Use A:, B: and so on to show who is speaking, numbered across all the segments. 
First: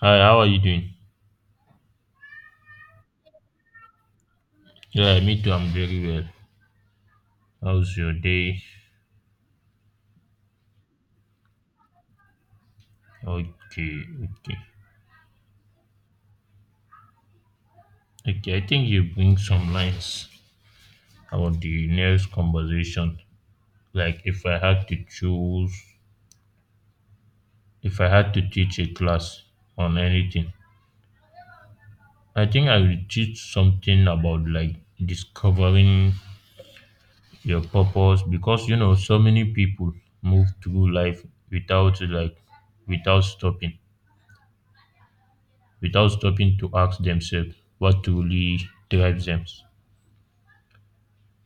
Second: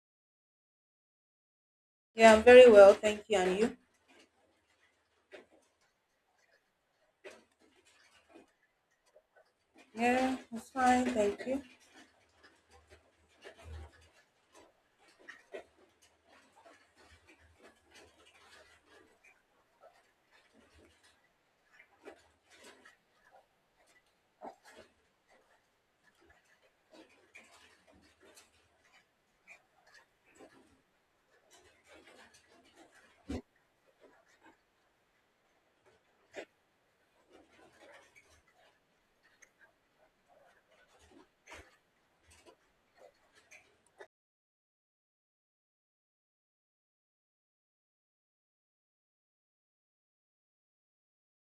A: Hi, how are you doing?
B: Yeah, I'm very well, thank you. And you?
A: Yeah, me too. I'm very well. How's your day?
B: Yeah, it's fine, thank you.
A: Okay, okay. Okay, I think you bring some lines about the next conversation. Like if I had to choose, if I had to teach a class on anything, I think I will teach something about like discovering your purpose because you know so many people move through life without like without stopping, without stopping to ask themselves what truly drives them.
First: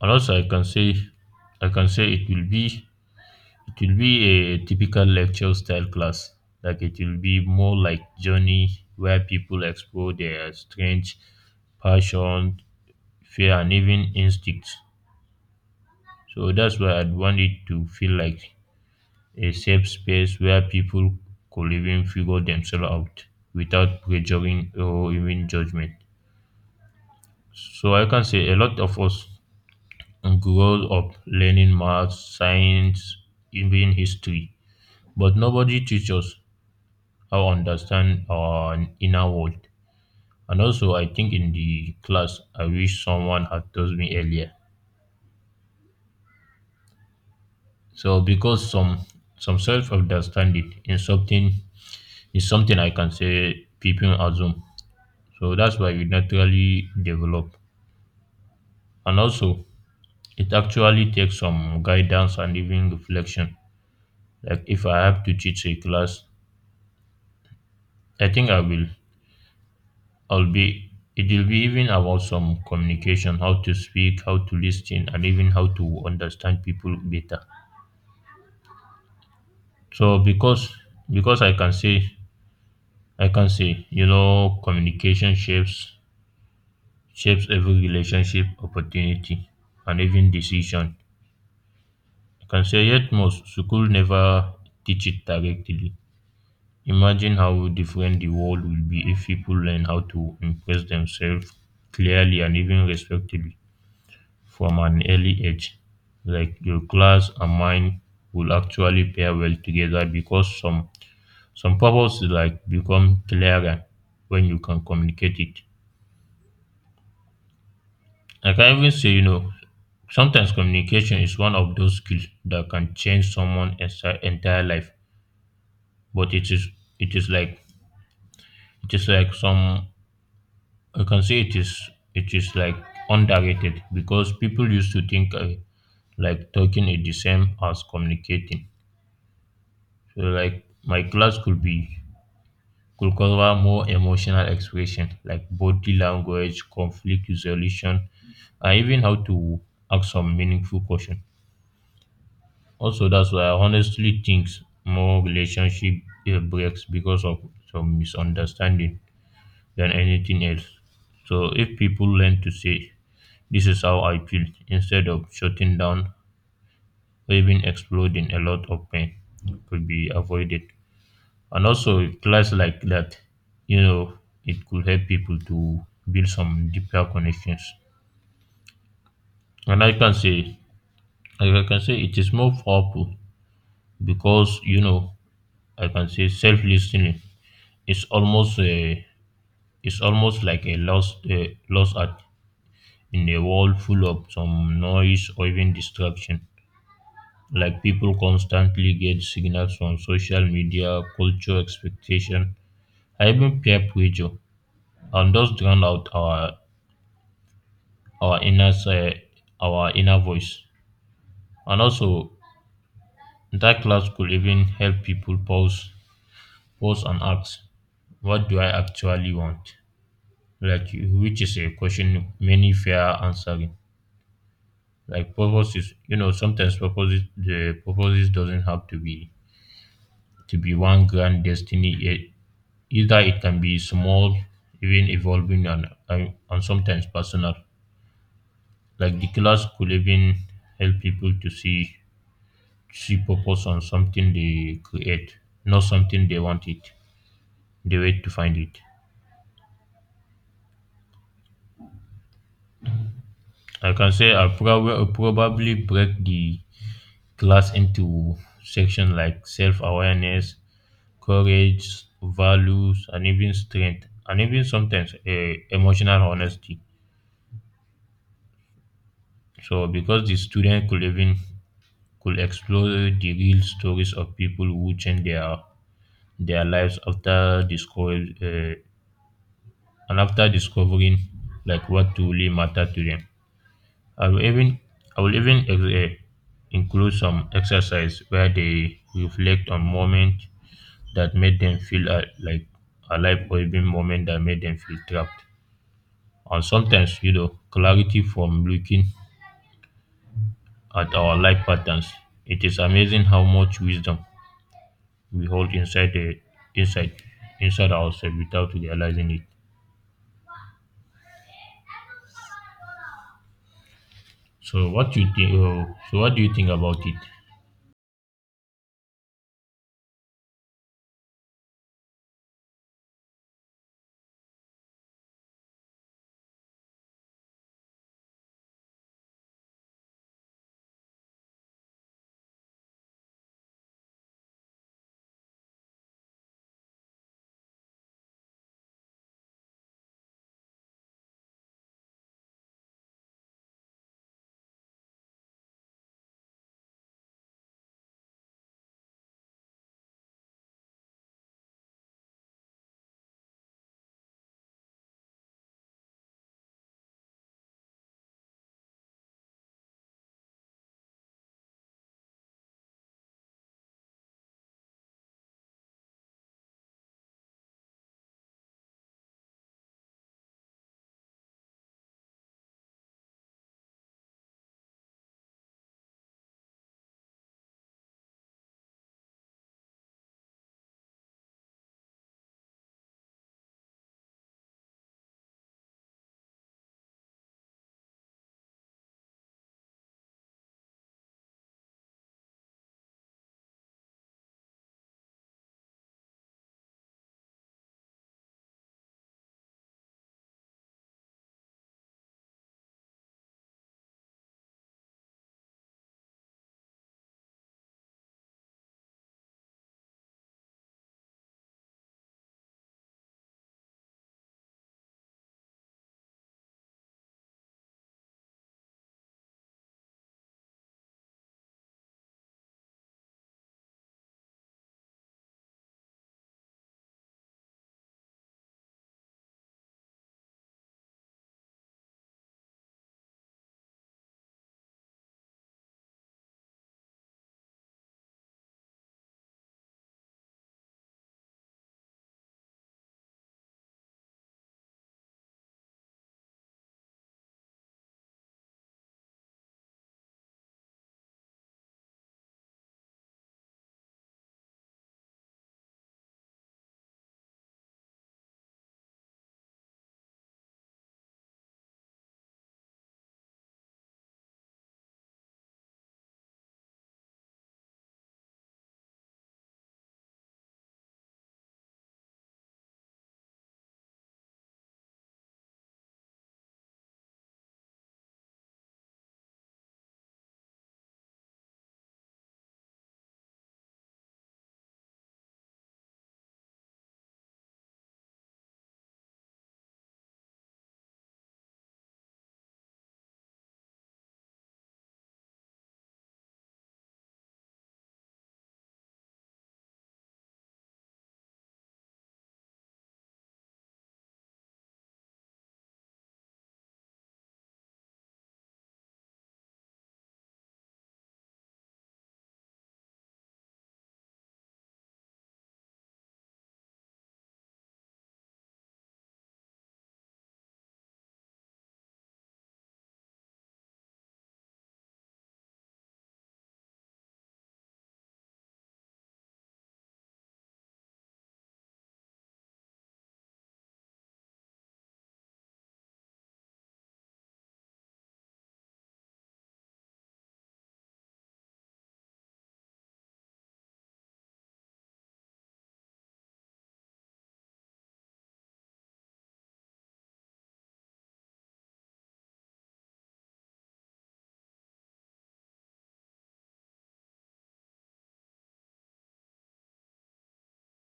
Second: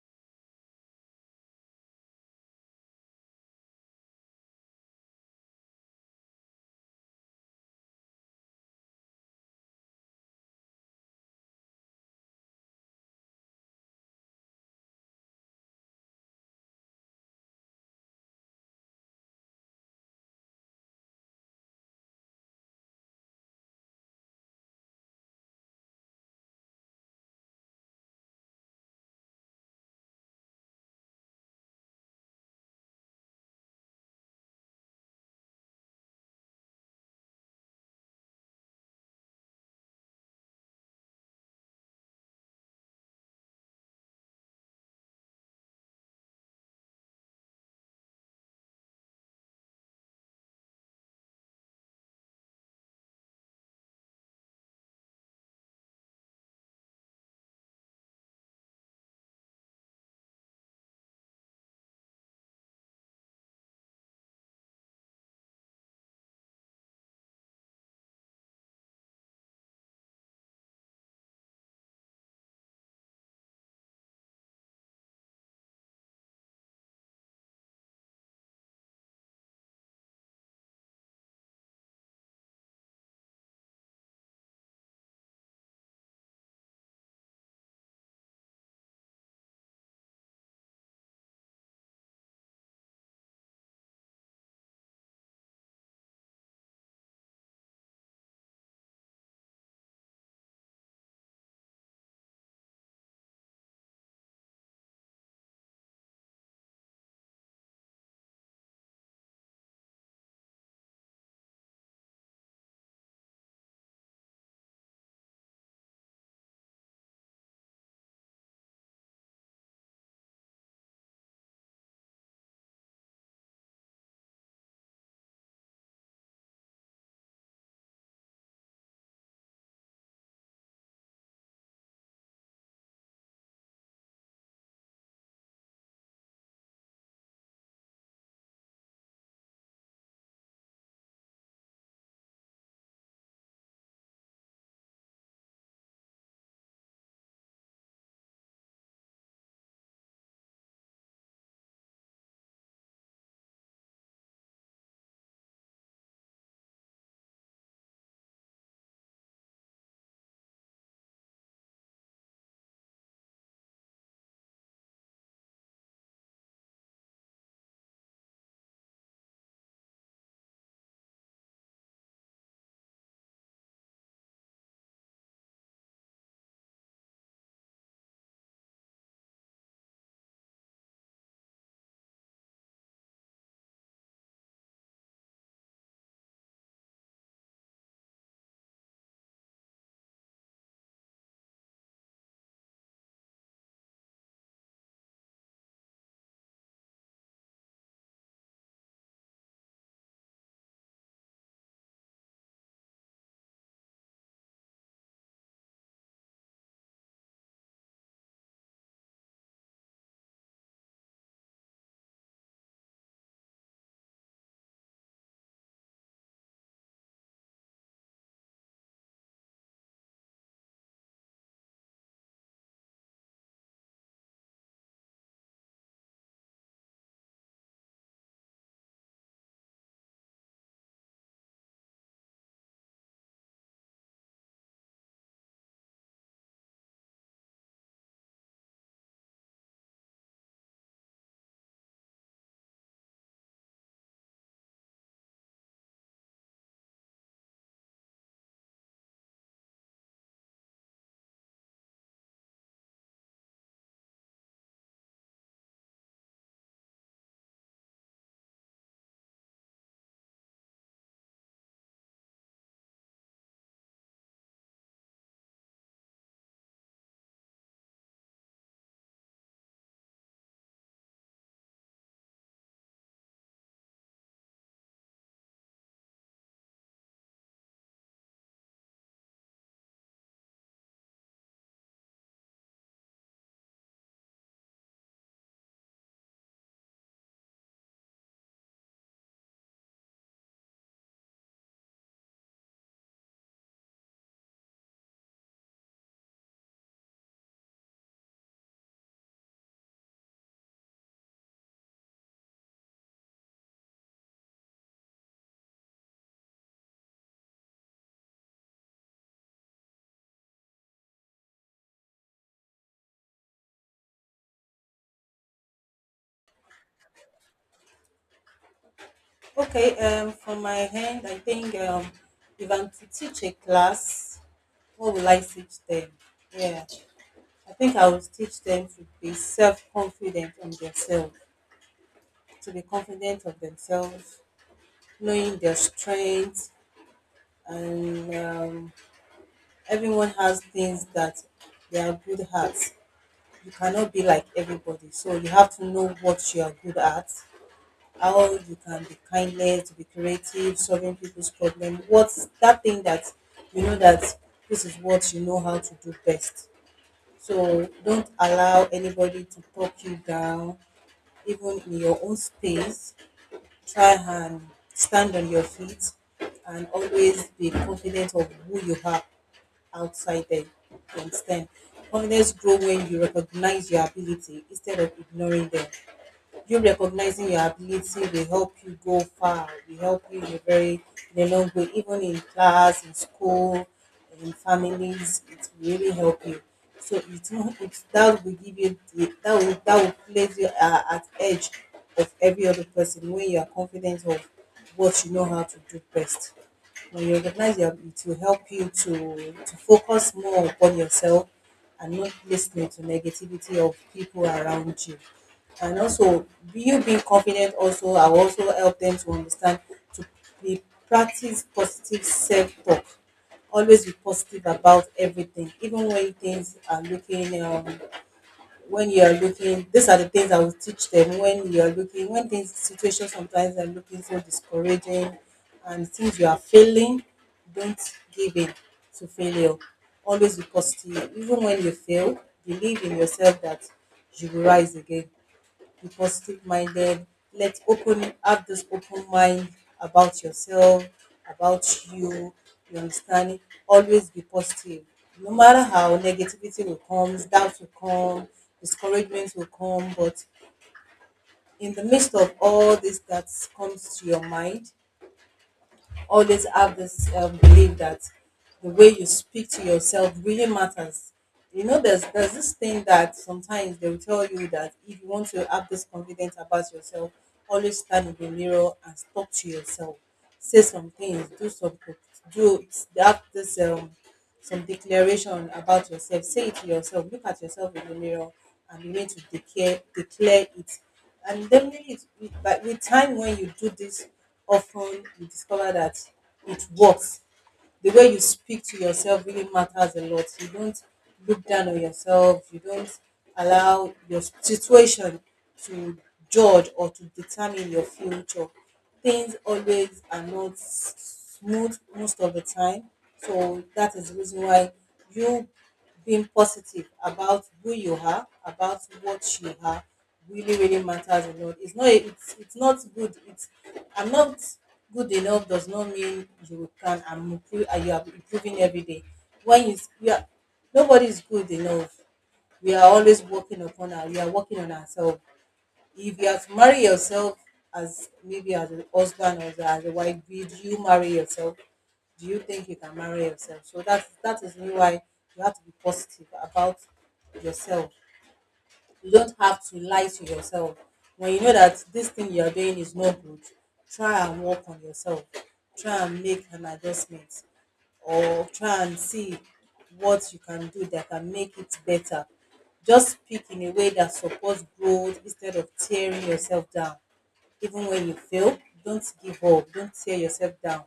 A: And also I can say it will be a typical lecture style class. Like it will be more like journey where people explore their strange passion, fear and even instincts. So that's why I'd want it to feel like a safe space where people could even figure themselves out without pressuring or even judgment. So I can say a lot of us grow up learning math, science, even history, but nobody teaches us how to understand our inner world. And also, I think in the class, I wish someone had told me earlier. So, because some self understanding in something is something I can say people assume. So that's why we naturally develop. And also, it actually takes some guidance and even reflection. Like if I have to teach a class, I think I will I'll be it will be even about some communication, how to speak, how to listen, and even how to understand people better. So because I can say you know communication shapes every relationship, opportunity, and even decision. I can say yet most school never teach it directly. Imagine how different the world will be if people learn how to express themselves clearly and even respectfully from an early age. Like your class and mine will actually pair well together because some purposes like become clearer when you can communicate it. Like, I can even say, you know, sometimes communication is one of those skills that can change entire life. But it is like it is like some I can say it is like underrated because people used to think like talking is the same as communicating. So, like my class could cover more emotional expression like body language, conflict resolution, and even how to ask some meaningful question. Also, that's why I honestly think more relationship breaks because of some misunderstanding than anything else. So if people learn to say, "This is how I feel," instead of shutting down or even exploding, a lot of pain could be avoided. And also, with class like that, you know, it could help people to build some deeper connections. And I can say it is more powerful because you know, I can say self listening is almost it's almost like a lost art in a world full of some noise or even distraction. Like people constantly get signals from social media, culture, expectation, and even peer pressure, and those drown out our inner se- our inner voice. And also, that class could even help people pause and ask, "What do I actually want?" Like, which is a question many fear answering. Like purposes, you know, sometimes purposes doesn't have to be one grand destiny. Either it can be small, even evolving, and sometimes personal. Like the class could even help people to see purpose on something they create, not something they want it. They wait to find it. Like I can say probably break the class into sections like self awareness, courage, values, and even strength, and even sometimes emotional honesty. So, because the student could even could explore the real stories of people who change their lives after discovering like what truly matter to them. I will even i will even ex- eh, include some exercise where they reflect on moments that made them feel like alive, or even moment that made them feel trapped. And sometimes, you know, clarity from looking at our life patterns, it is amazing how much wisdom we hold inside the inside inside ourselves without realizing it. So what do you think about it?
B: Okay, from my hand, I think if I'm to teach a class, what will I teach them? Yeah, I think I will teach them to be self-confident on themselves, to be confident of themselves, knowing their strengths, and everyone has things that they are good at. You cannot be like everybody, so you have to know what you are good at, how you can be kindness, be creative, solving people's problem. What's that thing that you know that this is what you know how to do best. So don't allow anybody to talk you down, even in your own space. Try and stand on your feet and always be confident of who you are outside there. You understand? Confidence grow when you recognize your ability instead of ignoring them. You recognizing your ability will help you go far, will help you in a very in a long way, even in class, in school, in families, it will really help you. So it will, it that will give you the, that will place you at edge of every other person when you are confident of what you know how to do best. When you recognize your, it will help you to focus more upon yourself and not listening to negativity of people around you. And also, you being confident also, I will also help them to understand to be, practice positive self talk. Always be positive about everything, even when things are looking when you are looking, these are the things I will teach them. When you are looking, when things, situations sometimes are looking so discouraging and things you are failing, don't give in to failure. Always be positive, even when you fail, believe in yourself that you will rise again, be positive minded. Let's open, have this open mind about yourself, about you. You understand? Always be positive. No matter how negativity will come, doubt will come, discouragement will come, but in the midst of all this that comes to your mind, always have this belief that the way you speak to yourself really matters. You know, there's this thing that sometimes they will tell you that if you want to have this confidence about yourself, always stand in the mirror and talk to yourself, say some things, do some, do, they have this some declaration about yourself. Say it to yourself. Look at yourself in the mirror and begin to declare it. And definitely, but with time, when you do this often, you discover that it works. The way you speak to yourself really matters a lot. You don't look down on yourself. You don't allow your situation to judge or to determine your future. Things always are not smooth most of the time. So that is the reason why you being positive about who you are, about what you are, really, really matters a lot. It's not, it's not good. It's, I'm not good enough does not mean you can, I'm improve, you are improving every day. When you, we are, nobody is good enough. We are always working upon our, we are working on ourselves. If you have to marry yourself as, maybe as a husband or as a wife, did you marry yourself? Do you think you can marry yourself? So that's, that is really why you have to be positive about yourself. You don't have to lie to yourself. When you know that this thing you are doing is not good, try and work on yourself. Try and make an adjustment or try and see what you can do that can make it better. Just speak in a way that supports growth instead of tearing yourself down. Even when you fail, don't give up, don't tear yourself down.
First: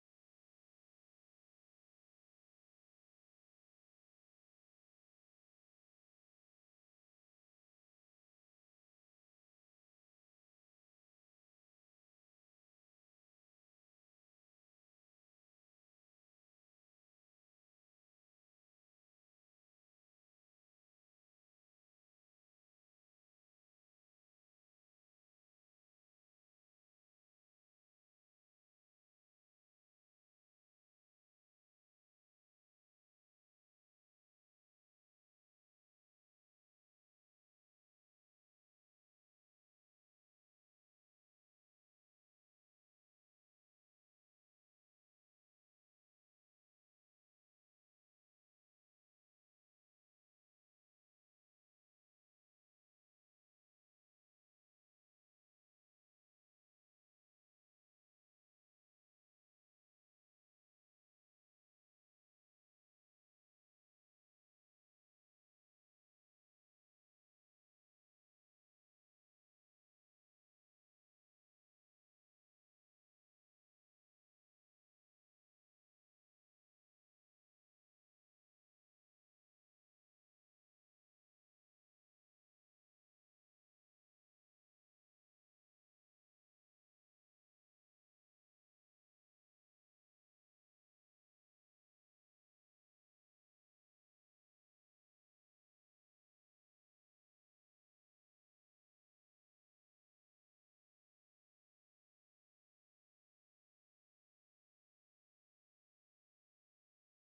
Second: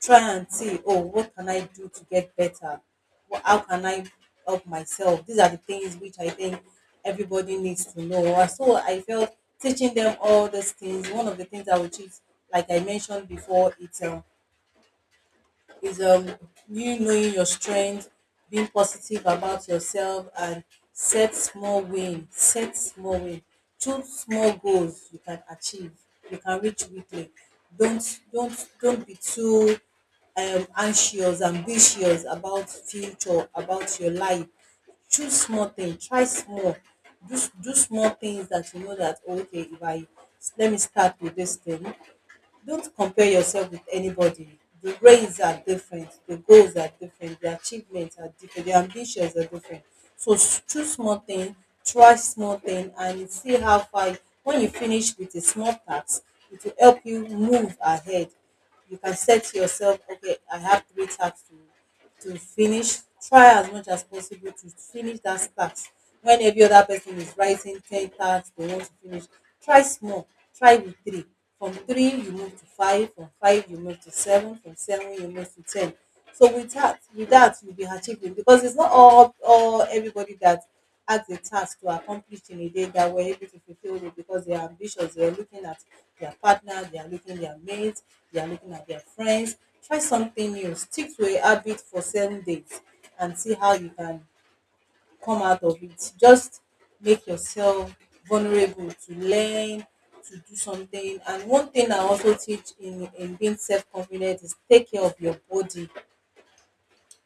B: Try and see, oh, what can I do to get better? How can I help myself? These are the things which I think everybody needs to know. And so I felt teaching them all these things. One of the things I would teach, like I mentioned before, it's is you knowing your strength, being positive about yourself, and set small win set small win, choose small goals you can achieve, you can reach weekly. Don't be too anxious, ambitious about future, about your life. Choose small things. Try small, do small things that you know that, oh, okay, if I let me start with this thing. Don't compare yourself with anybody. The grades are different, the goals are different, the achievements are different, the ambitions are different. So choose small thing, try small thing, and see how far. When you finish with a small task, it will help you move ahead. You can set yourself, okay, I have three tasks to finish. Try as much as possible to finish that task. When every other person is writing ten tasks they want to finish, try small, try with three. From three you move to five, from five you move to seven, from seven you move to ten. So with that, with that you be achieving, because it's not all, everybody that asked a task to accomplish in a day that were able to fulfill it, because they are ambitious. They are looking at their partner, they are looking at their mates, they are looking at their friends. Try something new. Stick to a habit for 7 days and see how you can come out of it. Just make yourself vulnerable to learn, to do something. And one thing I also teach in, being self confident is take care of your body.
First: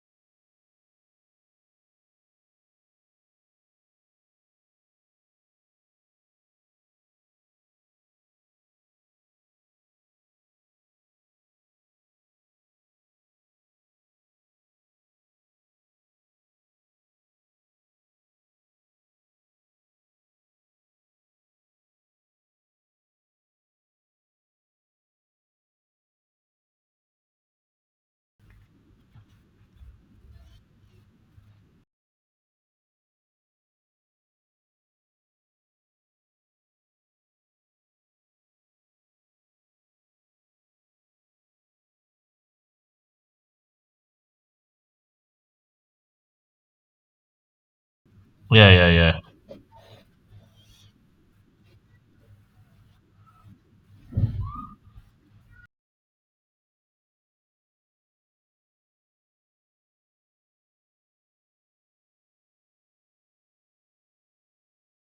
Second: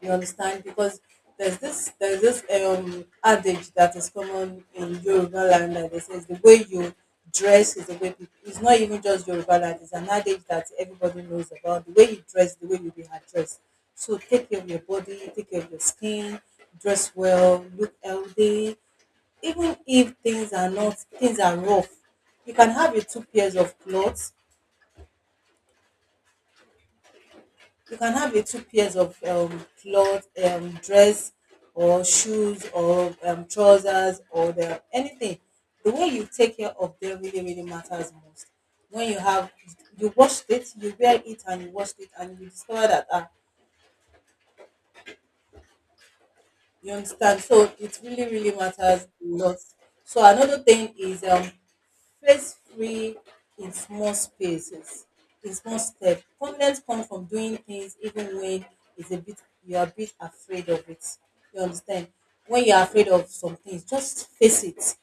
B: You understand? Because there's this adage that is common in Yoruba land, that they says the way you dress is the way people, it's not even just Yoruba land, it's an adage that everybody knows about. The way you dress, the way you be addressed. So take care of your body, take care of your skin, dress well, look healthy. Even if things are not, things are rough, you can have your two pairs of clothes. You can have a two pairs of clothes, dress, or shoes, or trousers, or the anything. The way you take care of them really, really matters most. When you have, you washed it, you wear it, and you washed it, and you discover that, ah, you understand. So it really, really
A: Yeah, yeah,
B: matters a
A: yeah.
B: lot. So another thing is, stress free in small spaces, in small steps. Confidence comes from doing things even when it's a bit, you are a bit afraid of it. You understand? When you are afraid of some things, just face it.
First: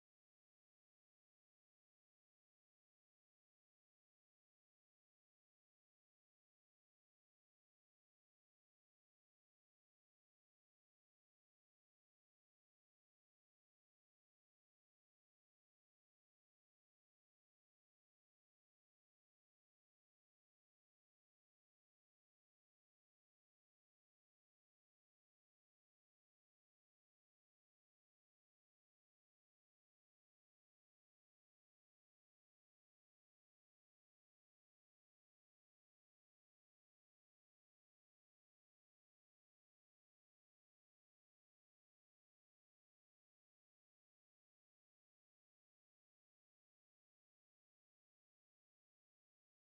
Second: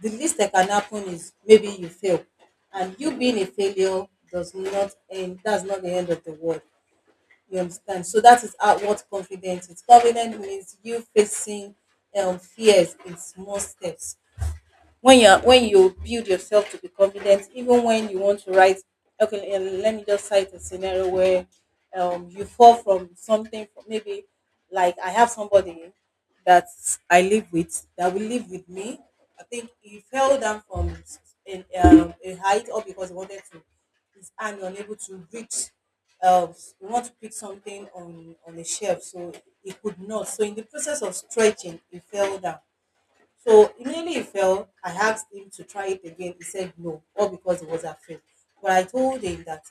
B: The least that can happen is maybe you fail. And you being a failure does not end, that's not the end of the world. You understand? So that is how, what confidence is. Confidence means you facing fears in small steps. When you're, when you build yourself to be confident, even when you want to write, okay, let me just cite a scenario where you fall from something. From maybe, like, I have somebody that I live with, that will live with me, I think he fell down from in, a height, or because he wanted to, his hand unable to reach, um he want to pick something on the shelf, so he could not. So in the process of stretching he fell down. So immediately he fell, I asked him to try it again. He said no, all because he was afraid. But I told him that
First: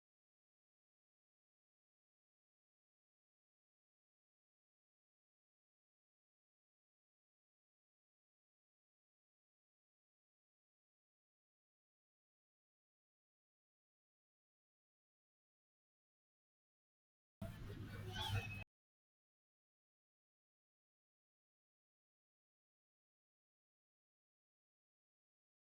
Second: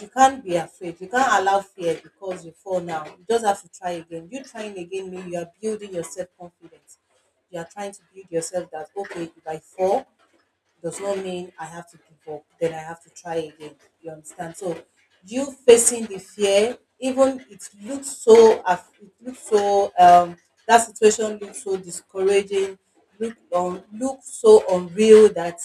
B: you can't be afraid. You can't allow fear because you fall now. You just have to try again. You trying again means you are building your self confidence. You are trying to build yourself that, okay, if I fall, does not mean I have to give up, then I have to try again. You understand? So you facing the fear, even it looks so it looks so that situation looks so discouraging, look look so unreal that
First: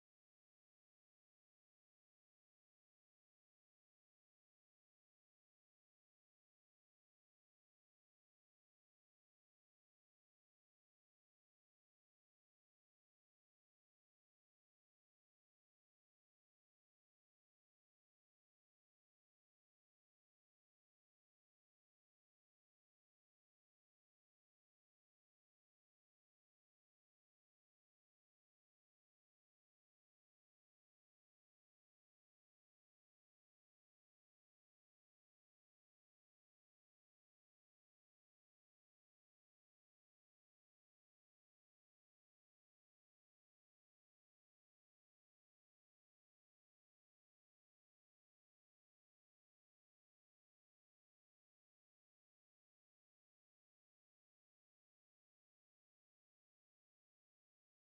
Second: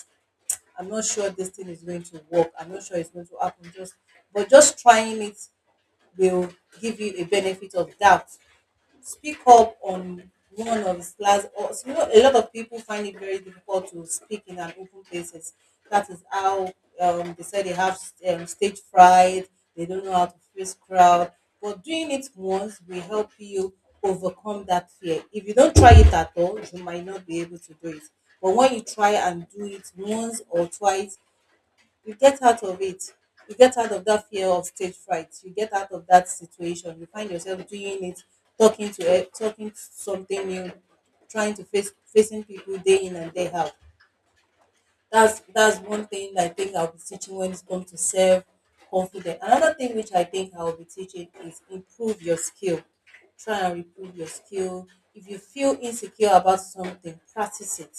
B: I'm not sure this thing is going to work. I'm not sure it's going to happen. Just trying it will give you a benefit of doubt. Speak up on one of his class or so. You know, a lot of people find it very difficult to speak in an open places. That is how they say they have stage fright. They don't know how to face crowd, but doing it once will help you overcome that fear. If you don't try it at all you might not be able to do it, but when you try and do it once or twice you get out of it. You get out of that fear of stage fright, you get out of that situation, you find yourself doing it, talking to talking to something new, trying to face facing people day in and day out. That's one thing I think I'll be teaching when it's come to self confidence. Another thing which I think I'll be teaching is improve your skill. Try and improve your skill. If you feel insecure about something, practice it,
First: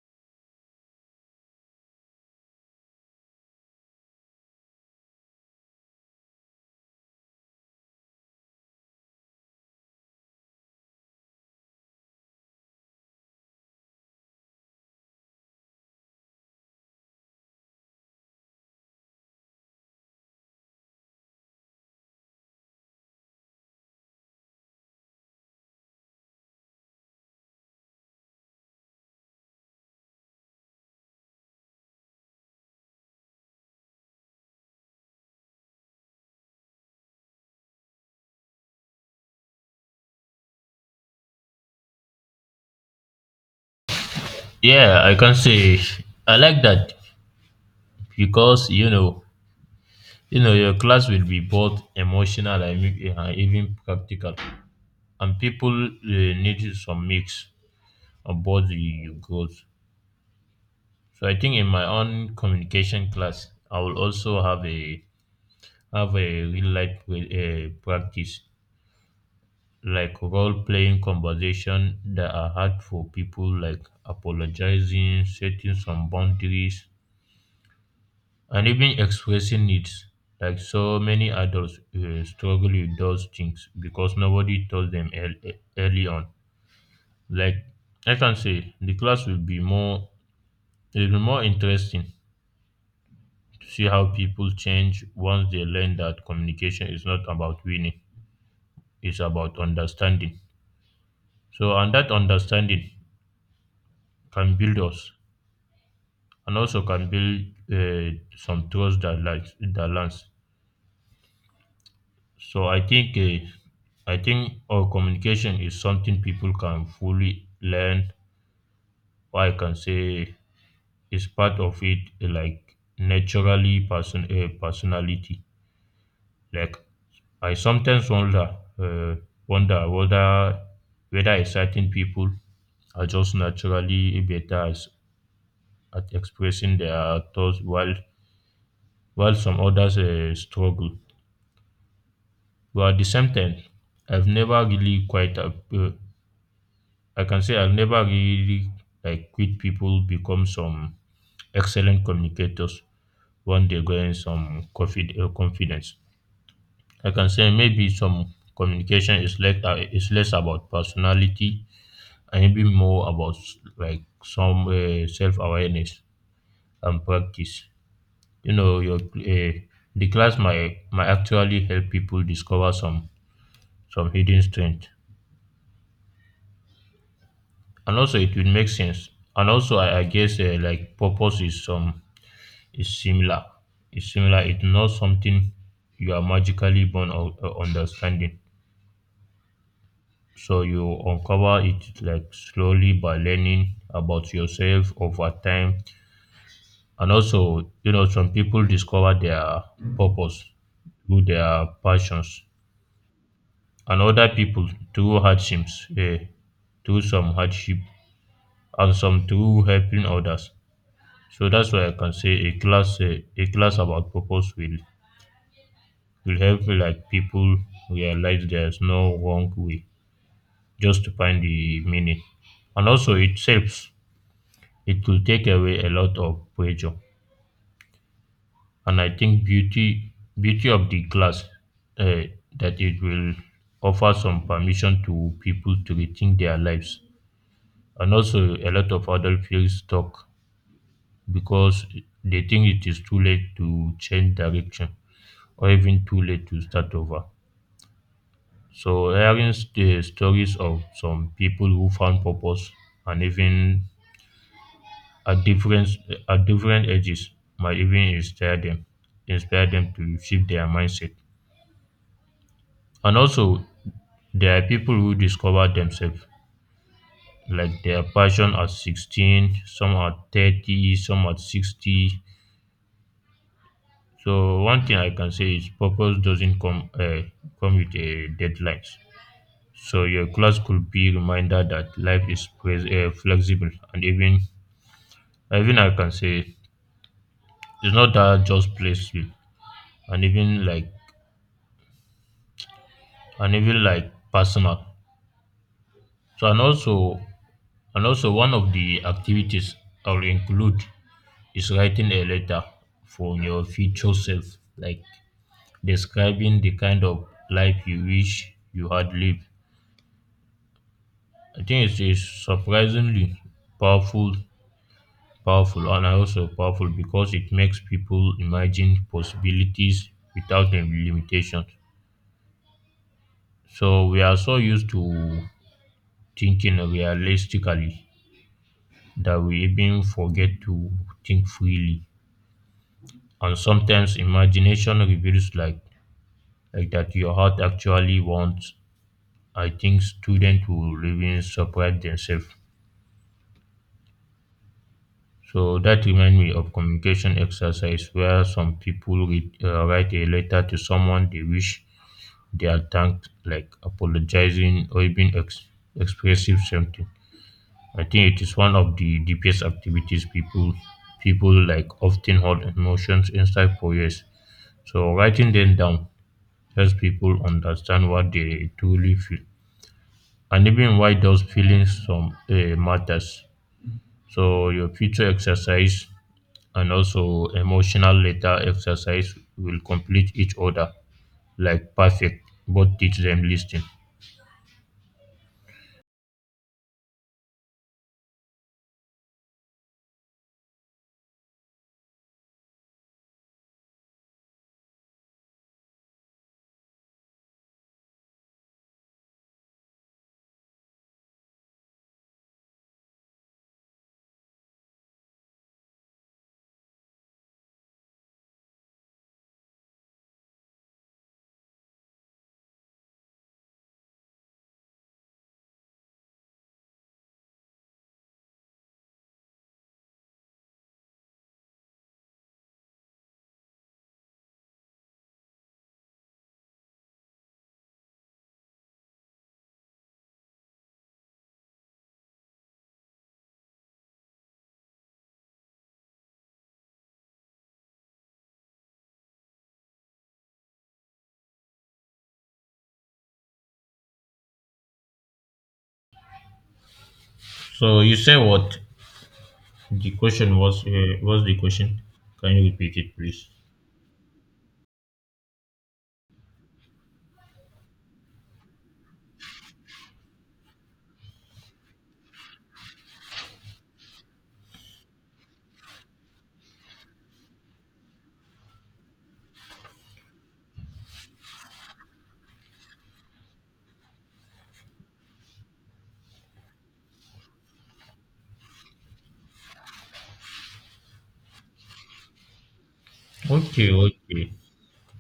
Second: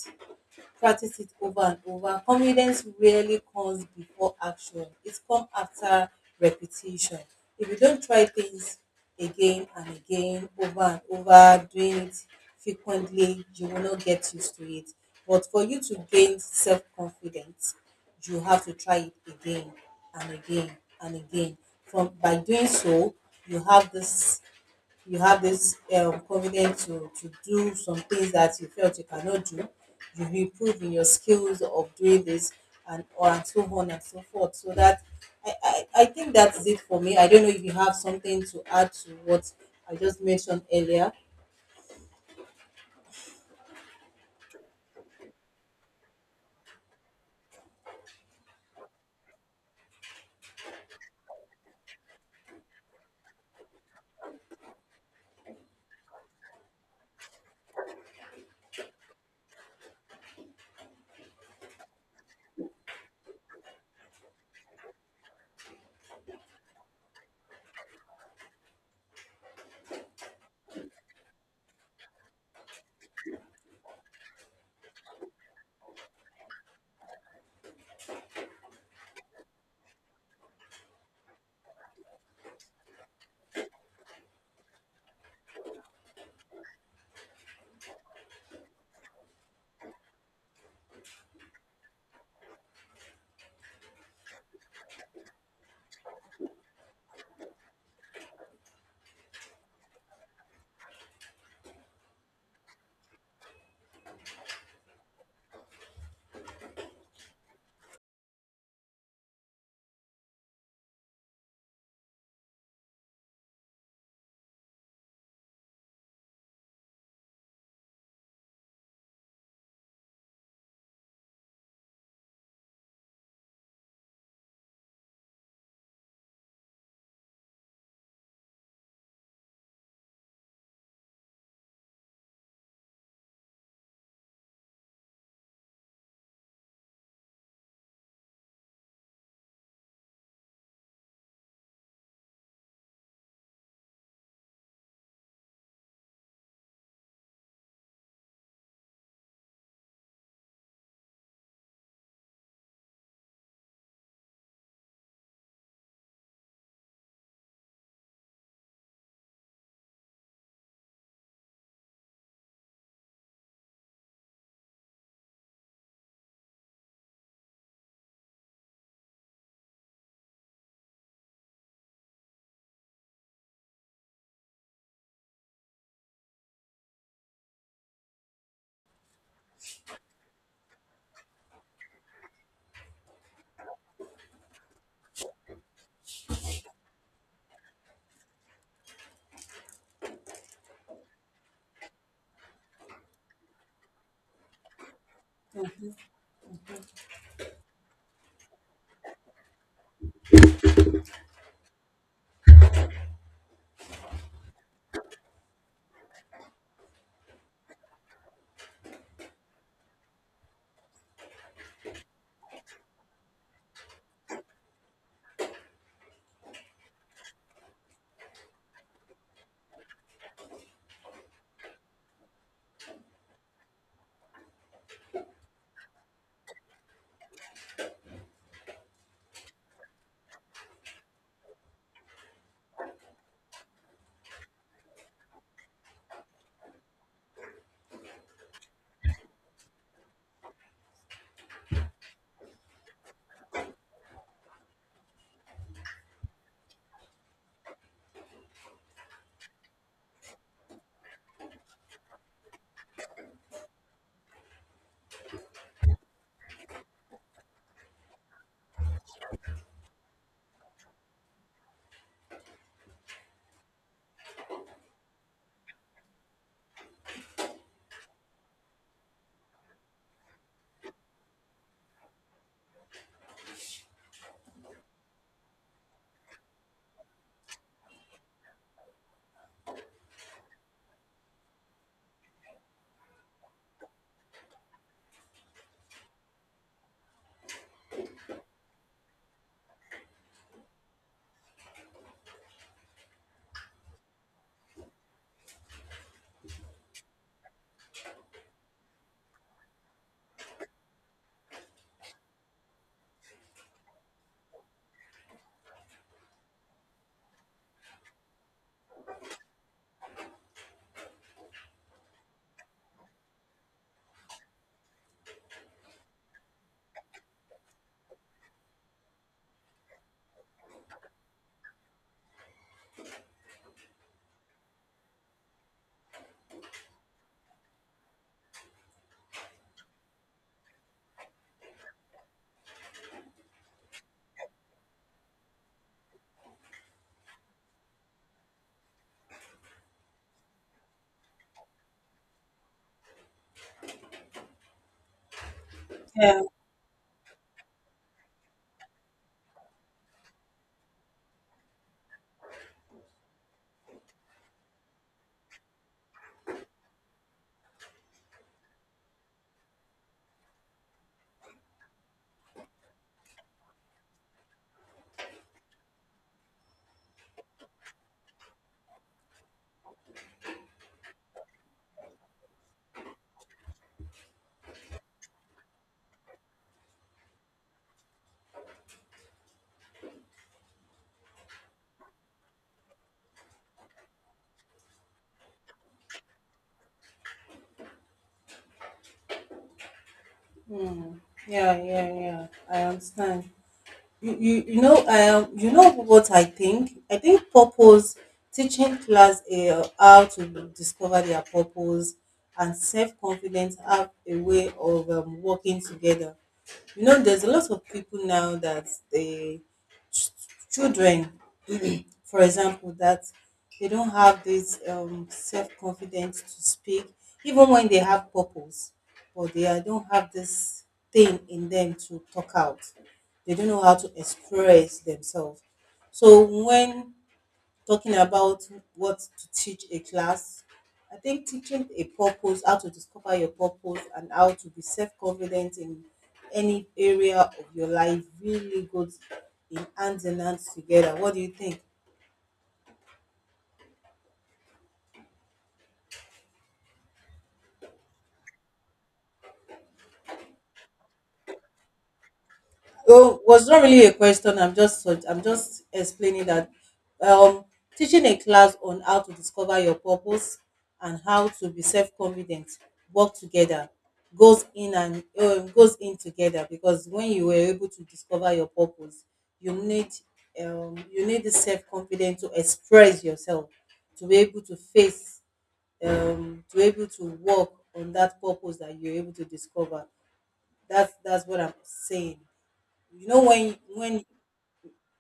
B: practice it over and over. Confidence rarely comes before action, it comes after repetition. If you don't try things again and again, over and over, doing it frequently, you will not get used to it. But for you to gain self confidence, you have to try it again and again and again. From by doing so, you have this confidence to do some things that you felt you cannot do. You improve in your skills of doing this and or and so on and so forth. So that I think that's it for me. I don't know if you have something to add to what I just mentioned earlier.
A: Yeah, I can say I like that because you know, your class will be both emotional and even practical, and people need some mix of both the your goals. So I think in my own communication class, I will also have a real life practice, like role playing conversation that are hard for people, like apologizing, setting some boundaries, and even expressing needs. Like so many adults struggle with those things because nobody taught them early on. Like I can say, the class will be more it'll be more interesting to see how people change once they learn that communication is not about winning; it's about understanding. So, and that understanding can build us, and also can build some trust that lies that lands. So I think our communication is something people can fully learn. Or I can say is part of it, like naturally personality. Like I sometimes wonder uh, wonder whether whether a certain people are just naturally better at expressing their thoughts while some others struggle. But at the same time, I've never really quite uh, uh, I can say I've never really like quit people become some excellent communicators when they gain confidence. I can say maybe some communication is like is less about personality, and maybe more about s- like some self awareness and practice. You know, your the class might actually help people discover some hidden strength, and also it will make sense. And also, I guess like purpose is some is similar. is similar. It's not something you are magically born of understanding. So you uncover it like slowly by learning about yourself over time,
B: Mhm.
A: and also you know some people discover their purpose through their passions, and other people through some hardship, and some through helping others. So that's why I can say a class about purpose will help like people realize there's no wrong way just to find the meaning. And also it helps, it will take away a lot of pressure. And I think beauty of the class, uh, that it will offer some permission to people to rethink their lives. And also, a lot of adults feel stuck because they think it is too late to change direction, or even too late to start over. So, hearing the stories of some people who found purpose and even at different at different ages might even inspire them to shift their mindset. And also, there are people who discover themselves, like their passion at 16, some at 30, some at 60. So, one thing I can say is purpose doesn't come with a deadlines. So your class could be reminder that life is flexible, and even and even I can say it's not that just playful and even like and even like personal. So and also one of the activities I'll include is writing a letter for your future self, like describing the kind of life you wish you had lived. I think it's surprisingly powerful, and also powerful because it makes people imagine possibilities without any limitations. So we are so used to thinking realistically that we even forget to think freely. And sometimes imagination reveals like that your heart actually wants. I think students will even surprise themselves. So that reminds
B: Yeah.
A: me of communication exercise where some people write a letter to someone they wish they had thanked, like apologizing or even expressive something. I think it is one of the deepest activities people like often hold emotions inside for years. So writing them down helps people understand what they truly feel, and even why those feelings some matters. So your future exercise and also emotional letter exercise will complete each other like perfect. Both teach them listening.
B: Hmm. Yeah, yeah, yeah, I understand. You know what I think, I think purpose teaching class, how to discover their purpose and self-confidence have a way of working together. You know, there's a lot of people now that the ch- children, for example, that they don't have this self confidence to speak, even when they have purpose, but they are- don't have this thing in them to talk out. They don't know how to express themselves. So, when talking about what to teach a class, I think teaching a purpose, how to discover your purpose, and how to be self confident in any area of your life really goes in hands and hands together. What do you think?
A: So you say what? The question was the question? Can you repeat it,
B: Well,
A: please?
B: was not really a question. I'm just I'm just explaining that um, teaching a class on how to discover your purpose and how to be self-confident work together, goes in and goes in together, because when you were able to discover your purpose, you need you need the self-confidence to express yourself, to be able to face to be able to work on that purpose that you're able to discover. That's what I'm saying. You know
A: Okay,
B: when
A: okay.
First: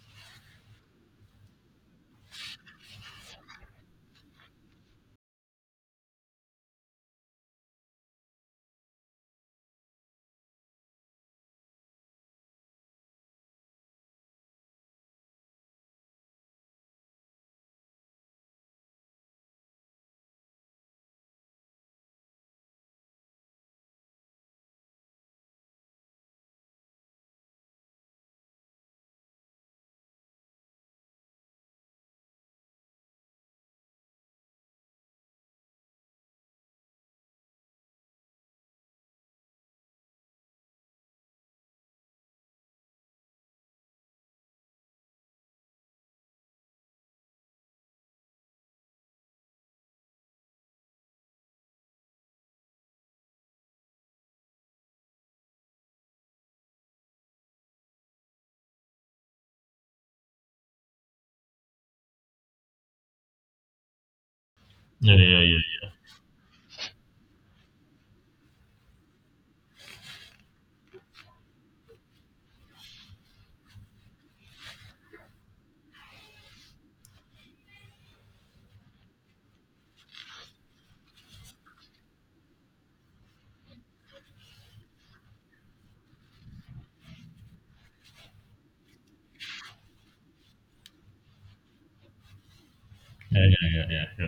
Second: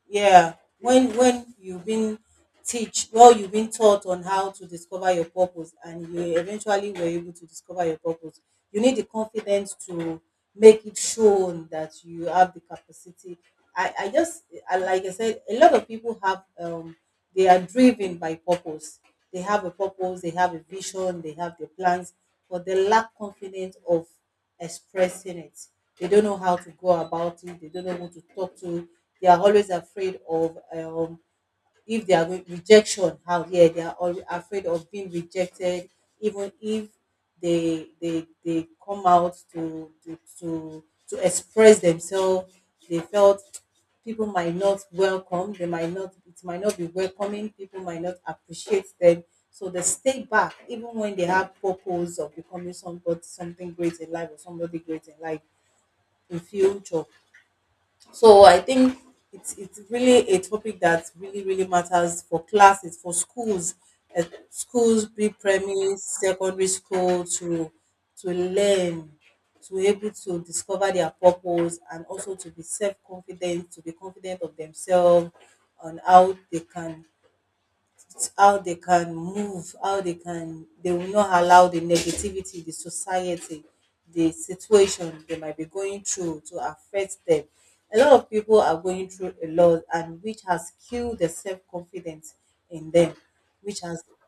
B: Yeah. When you've been teach, well, you've been taught on how to discover your purpose, and you eventually were able to discover your purpose, you need the confidence to make it shown that you have the capacity. i i just like I said, a lot of people have um, they are driven by purpose, they have a purpose, they have a vision, they have their plans, but they lack confidence of expressing it. They don't know how to go about it, they don't know who to talk to. They are always afraid of if they are going rejection how. Yeah, they are always afraid of being rejected. Even if they come out to express themselves, they felt people might not welcome, they might not, it might not be welcoming, people might not appreciate them, so they stay back even when they have purpose of becoming somebody something great in life, or somebody great in life in future. So I think it's really a topic that really really matters for classes, for schools, uh, schools,
A: Yeah,
B: be
A: yeah, yeah, yeah,
B: premise, secondary school to learn, to be able to discover their purpose and also to be self confident, to be confident of themselves on how they can move, how they can, they will not allow the negativity, the society, the situation they might be going through to affect them. A lot of people are going through a lot, and which has killed the self confidence in them,
A: yeah, yeah,
B: which
A: yeah,
B: has
A: yeah, yeah.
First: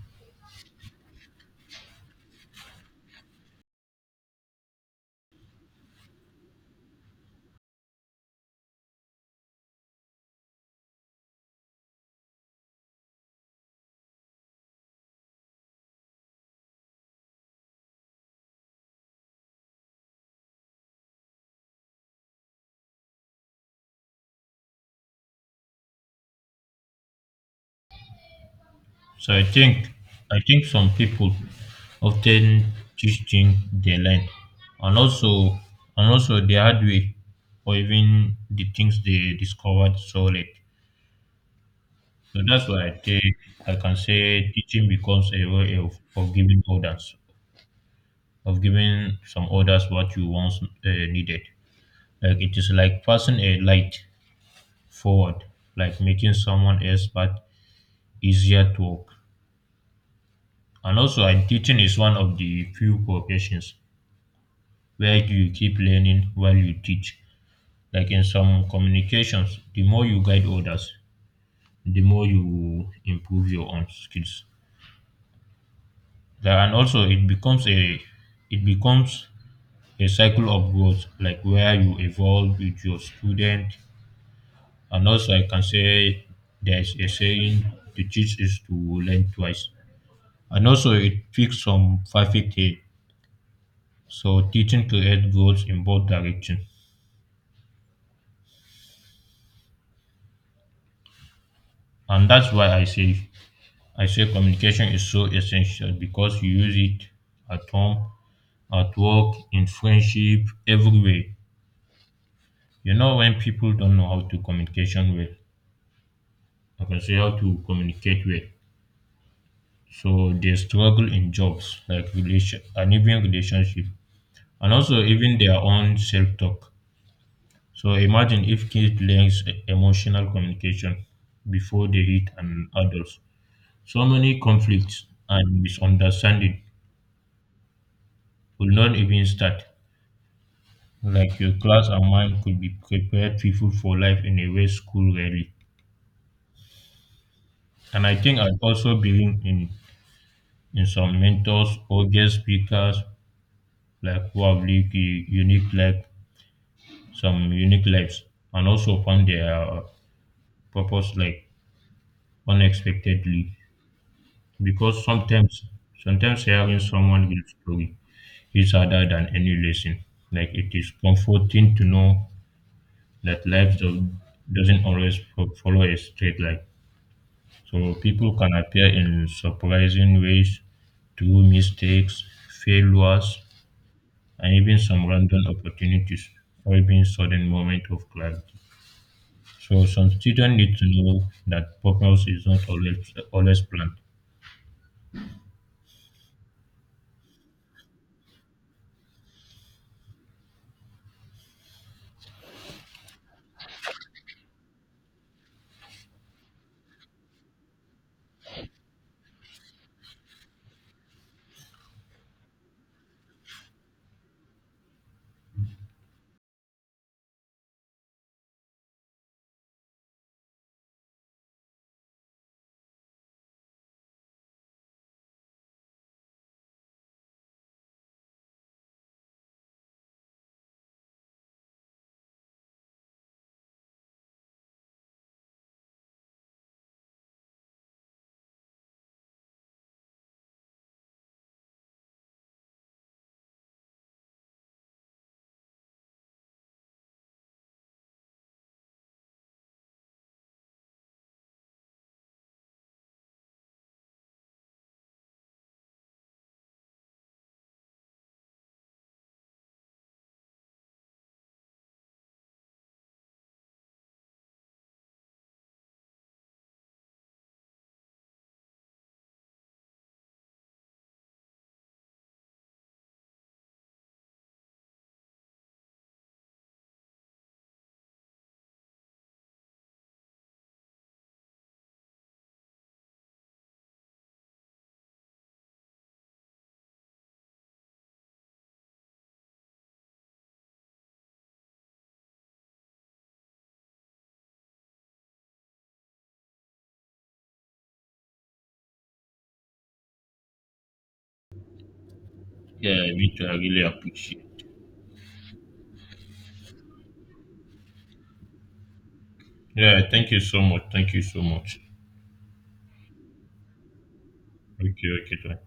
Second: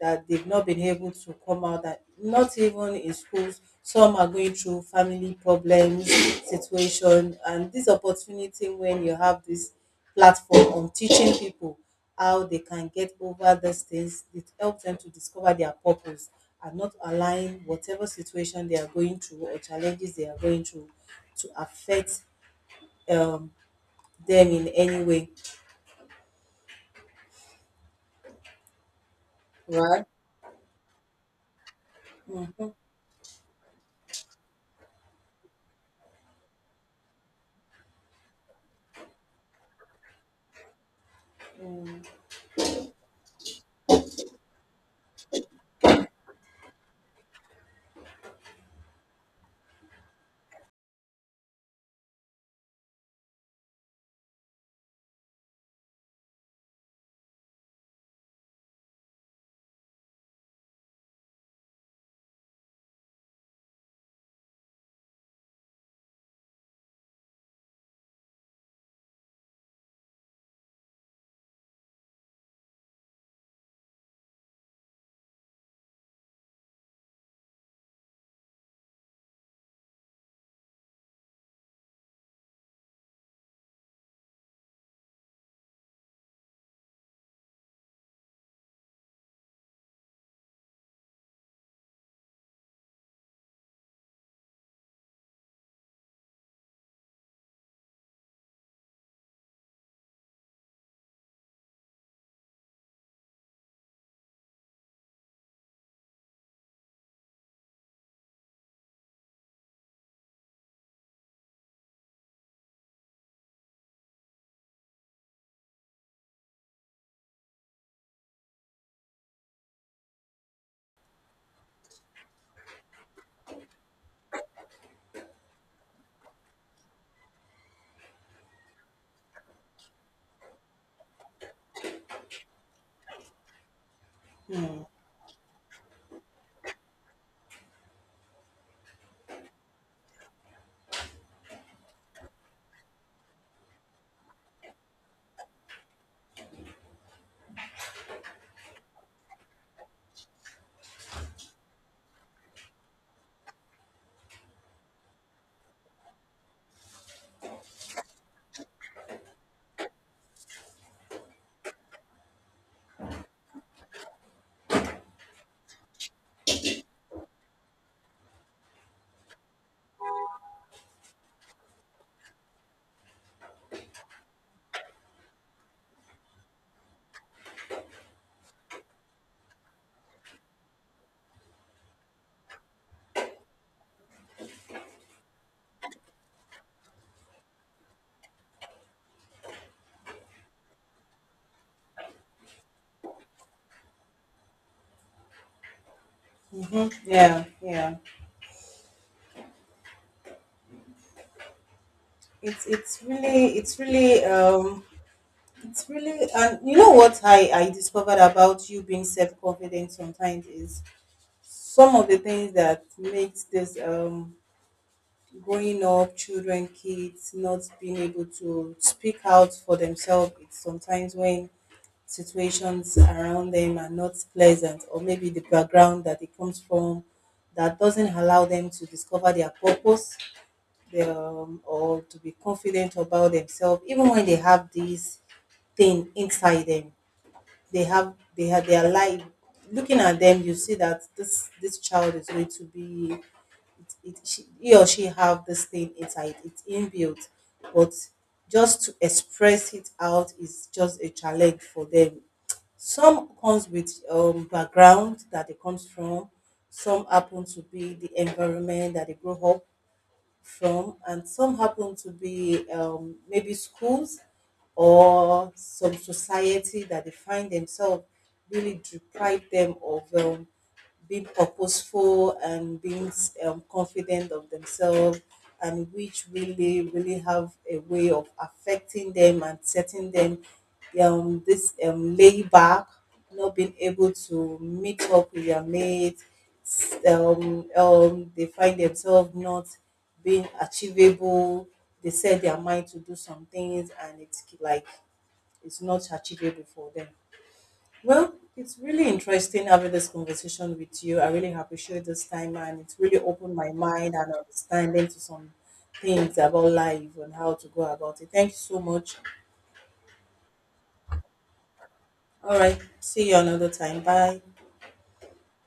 B: that they've not been able to come out, that not even in schools. Some are going through family problems situation, and this opportunity when you have this platform on teaching people how they can get over these things, it helps them to discover their purpose, and not allowing whatever situation they are going through or challenges they are going through to affect um, them in any way.
A: So
B: Right.
A: I think some people often teach things they learn, and also, and also the hard way, or even the things they discovered so late. So that's why I think I can say teaching becomes a way of giving orders, of giving some orders what you once needed. Like it is like passing a light forward, like making someone else part easier to work. And also, and teaching is one of the few professions where you keep learning while you teach. Like in some communications, the more you guide others, the more you improve your own skills. And also, it becomes a cycle of growth, like where you evolve with your student. And also, I can say there's a saying: "To teach is to learn twice." And also, it fixes some perfect. So teaching creates goals in both directions. And that's why I say communication is so essential because you use it at home, at work, in friendship, everywhere. You know when people don't know how to communication well, I can say how to communicate well. So they struggle in jobs like relation and even relationship, and also even their own self-talk. So imagine if kids learns emotional communication before they hit an adult. So many conflicts and misunderstanding will not even start. Like your class and mine could be prepared people for life in a way school rarely. And I think I also believe in some mentors or guest speakers like who have lived some unique lives, and also found their purpose like unexpectedly. Because sometimes hearing someone else's story is harder than any lesson. Like it is comforting to know that doesn't always follow a straight line. So people can appear in surprising ways through mistakes, failures, and even some random opportunities, or even sudden moment of clarity. So some students need to know that purpose is not always planned.
B: Hmm. Yeah, yeah, it's really it's really um, it's really, and you know what, I discovered about you being self confident sometimes is some of the things that makes this um, growing up children kids not being able to speak out for themselves. It's sometimes when situations around them are not pleasant, or maybe the background that it comes from, that doesn't allow them to discover their purpose, their, or to be confident about themselves even when they have this thing inside them. They have their life looking at them. You see that this child is going to be it, she, he or she have this thing inside, it's inbuilt, but just to express it out is just a challenge for them. Some comes with background that they comes from, some happen to be the environment that they grow up from, and some happen to be maybe schools or some society that they find themselves, really deprive them of be purposeful and being confident of themselves, and which really really have a way of affecting them and setting them this lay back, not being able to meet up with their mates. They find themselves not being achievable. They set their mind to do some things and it's like it's not achievable for them. Well, it's really interesting having this conversation with you. I really appreciate this time, and it's
A: Yeah,
B: really
A: me too. I
B: opened my
A: really
B: mind and
A: appreciate.
B: understanding to some things about life and how to go about it. Thank you so much.
A: Yeah, thank you so much. Thank you so much.
B: All right. See you another time. Bye.
A: Okay, okay, thank